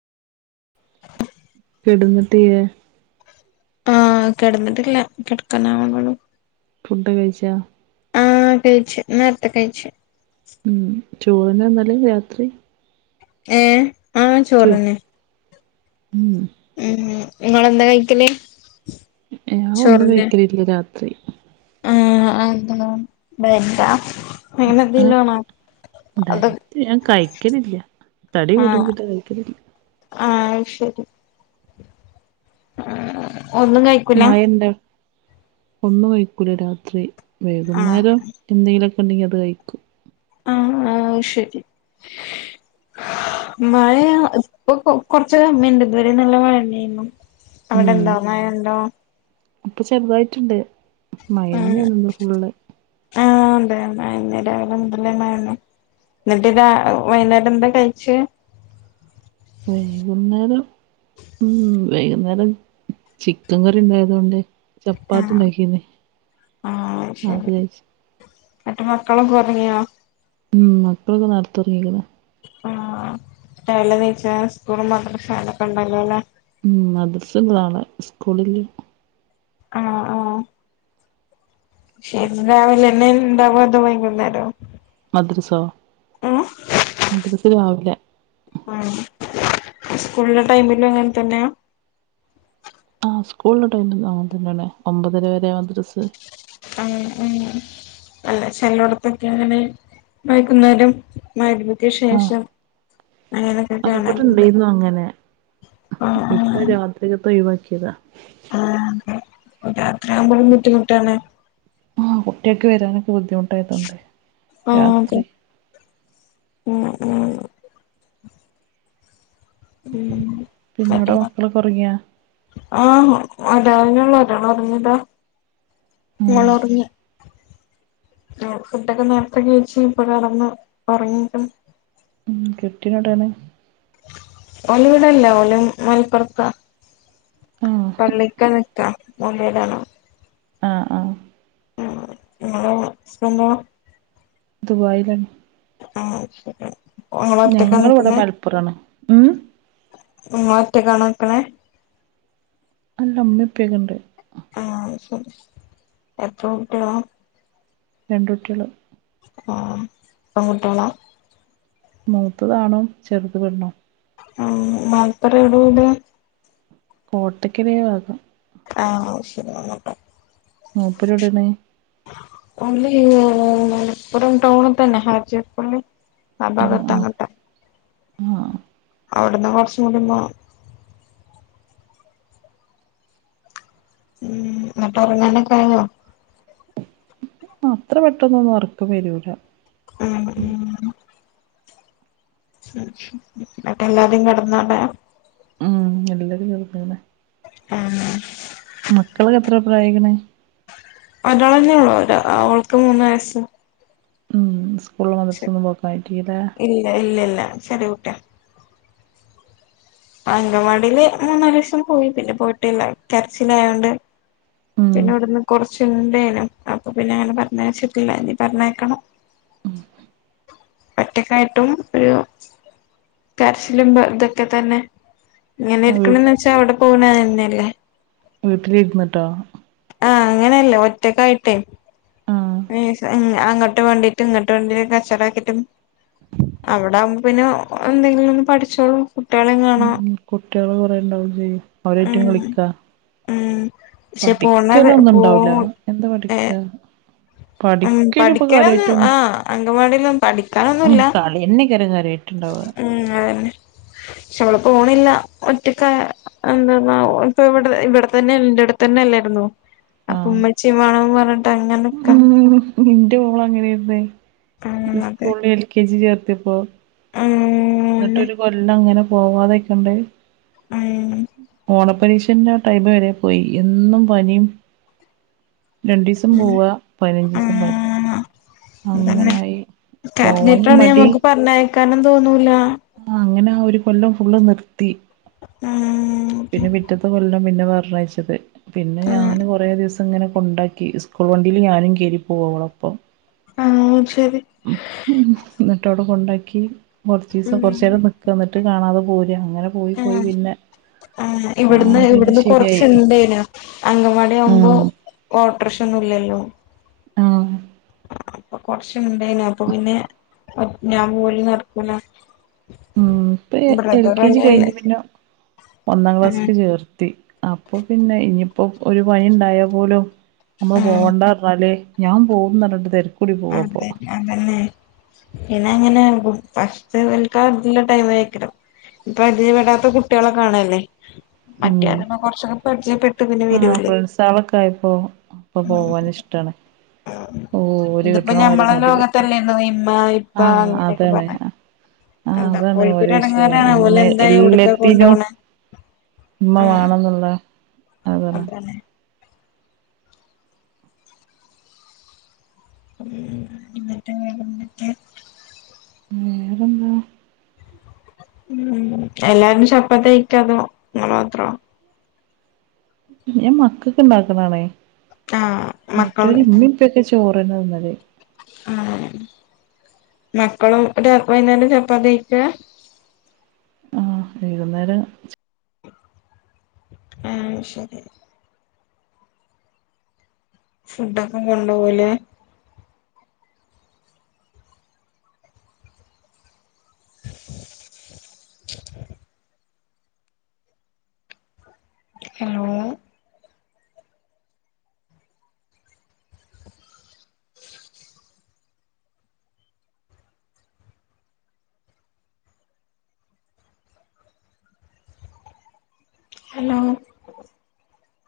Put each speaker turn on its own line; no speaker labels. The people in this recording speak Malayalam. കെട്ന്നിട്ട്ഇയ്യേ
ആഹ കേട്ന്നിട്ടില്ല കേട്ക്കാനാവ്ണോള്ളു
ഫുഡ് കഴിച്ചാ
ആ കഴിച്ച് നേർത്തെ കഴിച്ച്
ഉം ചോറിന്നെ തിന്നൽ രാത്രി
ഏഹ ആഹ
ചോ
ചോറേന്നെ
[unintelligible]
ഉം ഇങ്ങളെന്താ കഴിക്കല്
ഞാൻ ഒന്നും കഴിക്കലില്ല രാത്രി
ആ അ അതെന്താ ബ്രഡാ അങ്ങനെ
ഏഹ്
എന്തേലും ആണോ അത്
ഡയറ്റ് ഞാൻ കൈക്കണില്ല തടി കൂടും
ആഹ്
പിന്നെ കൈക്കണില്ല
ആഹ് അത് ശെരി ഉം ഒന്നും കൈ
മഴ ഇണ്ട ഒന്ന് പെയ്തിവടെ രാത്രി
ആഹ്
വൈകുന്നേരം എന്തെങ്കിലൊക്കെ ഉണ്ടെങ്കിൽ അത് കഴിക്കും.
ആഹ് ആഹ് അത് ശെരി മഴയാ ഇപ്പൊ കൊറച്ചു സമയമുണ്ട് ഇതുവരെ നല്ല മഴയായിരുന്നു. അവടെ ഇണ്ടോ, മഴണ്ടോ?
ഇപ്പ ചെറുതായിട്ട്ണ്ട്. മഴതന്നെന്ന് ഇന്ന് ഫുള്ള്.
വൈകുന്നേരം ആയാലും ഇതിലും മഴന്നെ എന്നട്ട് വൈന്നേരം എന്താ കഴിച്ചേ
വൈകുന്നേരം ഉം വൈകുന്നേരം ചിക്കൻ കറിണ്ടായത് കൊണ്ട് ചപ്പാത്തി
ആഹ്
ഉണ്ടാക്കിന്നെ,
ആഹ്
അത്
ശരി
കഴിച്ച്.
എന്നിട്ട് മക്കളൊക്കെ ഒറങ്ങിയോ?
ഉം മക്കള് ഇപ്പ നടത്തൊര്ങ്ങീക്ക്ണ്.
ആഹ്, രാവിലെ നീച്ച സ്കൂളും മദ്രസാ ളെക്കെ ഇണ്ടല്ലോലെ.
ഉം മദ്രസ്ണ്ട് നാളെ. സ്കൂളില്ല.
ആഹ് ആഹ് ശരി രാവിലെ തന്നെ ഇണ്ടാവോ അതോ വൈകുന്നേരോ
മദ്രസ്സൊ
ഉം
മദ്രസ്സ രാവിലെ
ഉം സ്കൂളിലെ ടൈമിലും അങ്ങനെ തന്നെയാ
ആഹ് സ്കൂളിലെ ടൈമിലും അങ്ങനെ തന്നെയാണ് ഒമ്പതര വരെയാ മദ്രസ്സ
ഉം ഉം അല്ല ചെലയിടത്തൊക്കെ ഇങ്ങനെ വൈകുന്നേരം മഗ്‌രിബ്ക്ക്
ആഹ്
ശേഷം അങ്ങനൊക്കെ
ആഹ് ഇവടെ
കാണലുണ്ട്
ഇണ്ടായിരുന്നു അങ്ങനെ
ആഹ്
ഇപ്പൊ
ആഹ്
രാത്രിക്കത്ത ഒഴിവാക്കിയതാ
ആഹ് അതേ രാത്രിയാവുമ്പോ ബുദ്ധിമുട്ടാണ്
ആഹ് കുട്ടിയൊക്കെ വരാനൊക്കെ ബുദ്ധിമു
ആഹ് അതെ ഉം ഉം ഉം
പിന്നെ അവടെ മക്കളൊക്കെ ഒറങ്ങിയ
ആഹ് ഉണ്ട് വല്ല്യോളതാ ഒർങ്ങീതാ.
ഉം
മോള് ഒറങ്ങിയ ആഹ് ഫുടൊക്കെ നേരത്തെ കഴിച്ച് ഇപ്പതാ എറങ്ങ് ഒറങ്ങീക്ക്ണ്.
ഉം കെട്ടിയൊന് ഒടേണ്
ഓല് ഇവടെല്ല ഓല് മലപ്പുറത്ത
ആഹ്
പള്ളിക്ക നിക്ക മോല്യരാണ്
ആഹ് ആഹ്
ഉം ഇങ്ങളോ ഹസ്ബന്റോ
ദുബായിലാണ്
ആഹ് ശരി ഇങ്ങള് ഒറ്റക്കാ
ഞങ്ങള് ഇവ്ടെ
നിക്കുന്നെ
മലപ്പുറ ആണ്. ഉം
ഉമ്മ ഒറ്റയ്ക്കാണോ നിക്കണേ
അല്ല ഉമ്മി ഉപ്പയൊക്കെ ഇണ്ട്.
ആഹ് അഹ് ശെരി എത്ര കുട്ടിളാ?
രണ്ട് കുട്ടിള്.
ആഹ് പെൺ കുട്ട്യാളാ
മൂത്തത് ആണും, ചെറുത് പെണ്ണും.
ആ മലപ്പുറം എവിടെ വീട്?
കോട്ടക്കൽ ഏഹ് ഭാഗം
ആഹ് അഹ് ശെരി അങ്ങട്ട
മൂപ്പര് എവിടെണ്?
മലപ്പുറം മലപ്പുറം ടൗൺതന്നെ ഹജ്ജ്യാ ർ പള്ളി [unintelligible]
ആഹ
അവിടുന്ന് കുറച്ചും കൂടി പോണം ഉം എന്നിട്ട് ഉറങ്ങന്നെ കഴിഞ്ഞോ
അത്ര പെട്ടെനന്നും ഉറക്കം വരൂല
[unintelligible] ഉ എന്നിട്ട് എല്ലാരും കിടന്നോടാ
ഉം എല്ലരും ചന്നന്നെ [unintelligible]
ആ [unintelligible]
മകൾക്ക് എത്ര പ്ര്രായായ്ക്ന്
ഒരാള് ഉള്ളൂ അവൾക്ക് മൂന്ന് വയസ്സ്
സ്കൂളിലും മദ്രാസിലും പോകായിട്ടില്ല ലെ
ഇല്ല ഇല്ല ഇല്ല ചെറിയക്കുട്ടി അങ്കവാടിയില് മൂന്നാല് ദിവസം പോയി പിന്നെ പോയിട്ടില്ല കരച്ചിലയോണ്ട്
ഉം
പിന്നെ ഇവിടുന്ന് കുറച്ണ്ടെയേനും അപ്പൊ പിന്നെ അങ്ങനെ പറഞ്ഞ വെച്ചിട്ടില്ല ഇനി പറഞ്ഞേക്കണം ഒറ്റക്കായീട്ടും ഒരു കരച്ചിലുംഇതൊക്കെ തന്നെ ഇങ്ങനെ
വീ
ഇരിക്കന്ന് വെച്ചാ അവിടെ പോകുന്ന അല്ലേ
വീട്ട്ലിരിന്ന്ട്ടോ
ആഹ് അങ്ങെനെല്ല ഒറ്റക്കായ്ട്ടേ
ആഹ്
ഏഹ് അങ്ങട്ട് മണ്ടീട്ടും ങ്ങെട്ട് മണ്ടീട്ട് കച്ചറാക്കീട്ടും അവടെ ആവുമ്പോ പിന്നെ എന്തെങ്കിലും ഒന്ന് പഠിച്ചോളും കുട്ട്യാളേം കാണാ
കുട്ട്യേള് കാെറേണ്ടാവുമ്പെ അവരായിറ്റും
ഉം
കളിക്കാ
ഉം പക്ഷെ പോന്നാ ബേ
പഠിക്കലൊന്നും
പോ
ഉണ്ടാവൂല
മു
എന്താ
ഏഹ്
പഠിക്കാ
ഉം
പഠിക്കല് ഇപ്പൊ
പഠിക്കാനൊന്നും
കാര്യായിട്ടൊന്നും
ആഹ് അങ്കൻവാടിയിലൊ
ഉം
പഠിക്കാനൊന്നുല്ലാ
കളിയന്നെക്കാരം കാര്യായിട്ടുണ്ടാവ
ഉം അതെന്നെ ക്ഷെ ഓള് പോണില്ല ഒറ്റക്കാ അത് എന്തപ്പോ ഓൾപ്പ വടെ ഇവടെ തന്നെൽ നിന്റെ അട്ത്തെന്നെല്ലേയ്ര്ന്നാേ അപ്പം
ആഹ്
ഉമ്മച്ചീം വാണം പർഞ്ഞിട്ട് അങ്ങനൊക്ക
നിന്റെ മോള് അങ്ങനൊയിരുന്നേ
ഉം അതെ
സ്കൂളിലെ എൽകെജി ചേർത്തിപ്പോ ന്നിട്ട്
അങ്ങനെ
ഒരു കൊല്ലം അങ്ങനെ പോവാതൊക്കണ്ട്
ഉം
ഓണ പരിക്ഷന്റെ തയ്ബ പെരേ പോയി എന്നും പനിം രണ്ടീസം പോവാ പയ്നഞ്ചീസം പന്യായി
ആഹ് അതന്നെ
അങ്ങെനായ് പോവാനും മടി
കനം തോന്നൂലാ
ആഹ് അങ്ങനാ ഒര് കൊല്ലം ഫുള്ള് നിർത്തി
ഉം
പിന്നെ പിറ്റെത്തെ കൊല്ലം പിന്നെ പർണ്ണയ്ച്ചത് പിന്നെ
ഉം
ഞാന് കൊറേ ദിവ്സം അങ്ങെനെക്കെണ്ടാക്കി സ്കൂൾ വണ്ടീല് ഞാനും കേരിപ്പോവോളെപ്പം
ആഹ് അത് ശെരി
ഉം ന്നട്ട് അവ്ടെ കൊണ്ടാക്കി കൊർച്ചീസം
ഉം
കൊർച്ചേരം ന് ക്ക ന്നട്ട് കാണാതെ പോരാ അങ്ങെനെ പോയ് പോയ്
ഉം
പിന്നെ
ആഹ് ഇവിട്ന്ന്
ആണ് പിന്നെ
ഇവിട്ന്ന് കൊർച്ച്
ശരിയായി
ഇണ്ടേനും അങ്കംവാടി ആവുമ്പോ
ഉം
ഓട്ടെർഷൊന്നും ഇല്ലല്ലോ
ആഹ്
അപ്പൊ കൊർച്ച് ഇണ്ടേനു അപ്പൊ പിന്നെ ഞാൻ പോവല് നടക്കൂലാ
ഉം ഇപ്പ എൽ കെ ജി കയ്ഞ്ഞ് പിന്നെ ഒന്നാം
ഉം
ക്ലാസ്ക് ചേർത്തി അപ്പൊ പിന്നെ ഇനിയിപ്പോ ഒരു പനിണ്ടായാ പോലും നമ്മള്
ഉം
പോകണ്ടാർഞ്ഞാല് ഞാൻ പോവുംന്നർഞ്ഞിട്ട് തെരകൂടി പോവു അപ്പോ
അതെന്നെ പിന്നെ അങ്ങെനെ ഫസ്റ്റ് ഇവൽക്കാതിന്റെ ടൈമെയ്കരം പരിചെയെപെടാത്ത കുട്ട്യാളെ കാണെല്ലേ
ഉം
മറ്റേന്നർഞ്ഞാപ്പൊ കൊർച്ചൊക്കെ പരിചയപ്പെട്ട് പിന്നെ
ആഹ്
വെരൂലേ
ഫ്രണ്ട്സാളൊക്കെ ട്ടാണ്
ഇതിപ്പോ ഞമ്മളും ആഹ്
മുടി കെട്ട
ലോകെത്തെന്നേര്ന്ന് ഇമ്മാ ഇ
ആഹ് അതെന്നെ ആഹ്
എന്താ
അതാണ് ഓലെ
ഓൽക്കൊരു
വിഷയം
എടങ്ങേറാണ്
ഇമ്മ
ഓലെന്താ എവിടക്കാ
എല്ലെത്തിനും
കൊണ്ടോണെ
ഇമ്മ വാണംന്ന്ള്ളെ
അതെന്നെ എന്നിട്ട് വേറെന്തൊക്കെ
വേറെന്താ
ഉം എല്ലാരും ചപ്പാത്തി കയ്ക്കാണോ ഇങ്ങള് മാത്രാണോ
ഞാൻ മക്കക്ക് ഇണ്ടാക്ക്ണാണേ
ആഹ്
മറ്റോല്
മക്കള്
ഇമ്മിം പ്പെക്കെ ചോറെന്നെ തിന്നെല്
ആഹ് മക്കളും ഒരു [unintelligible] ചപ്പാത്ത്യയ്ച്ചാ
ആഹ് വൈകുന്നേരം
ആഹ് അയ്ശെരി ഫുഡ്ഡാെക്കെ കൊണ്ടോവാേല് ഹലോ ഹെലോ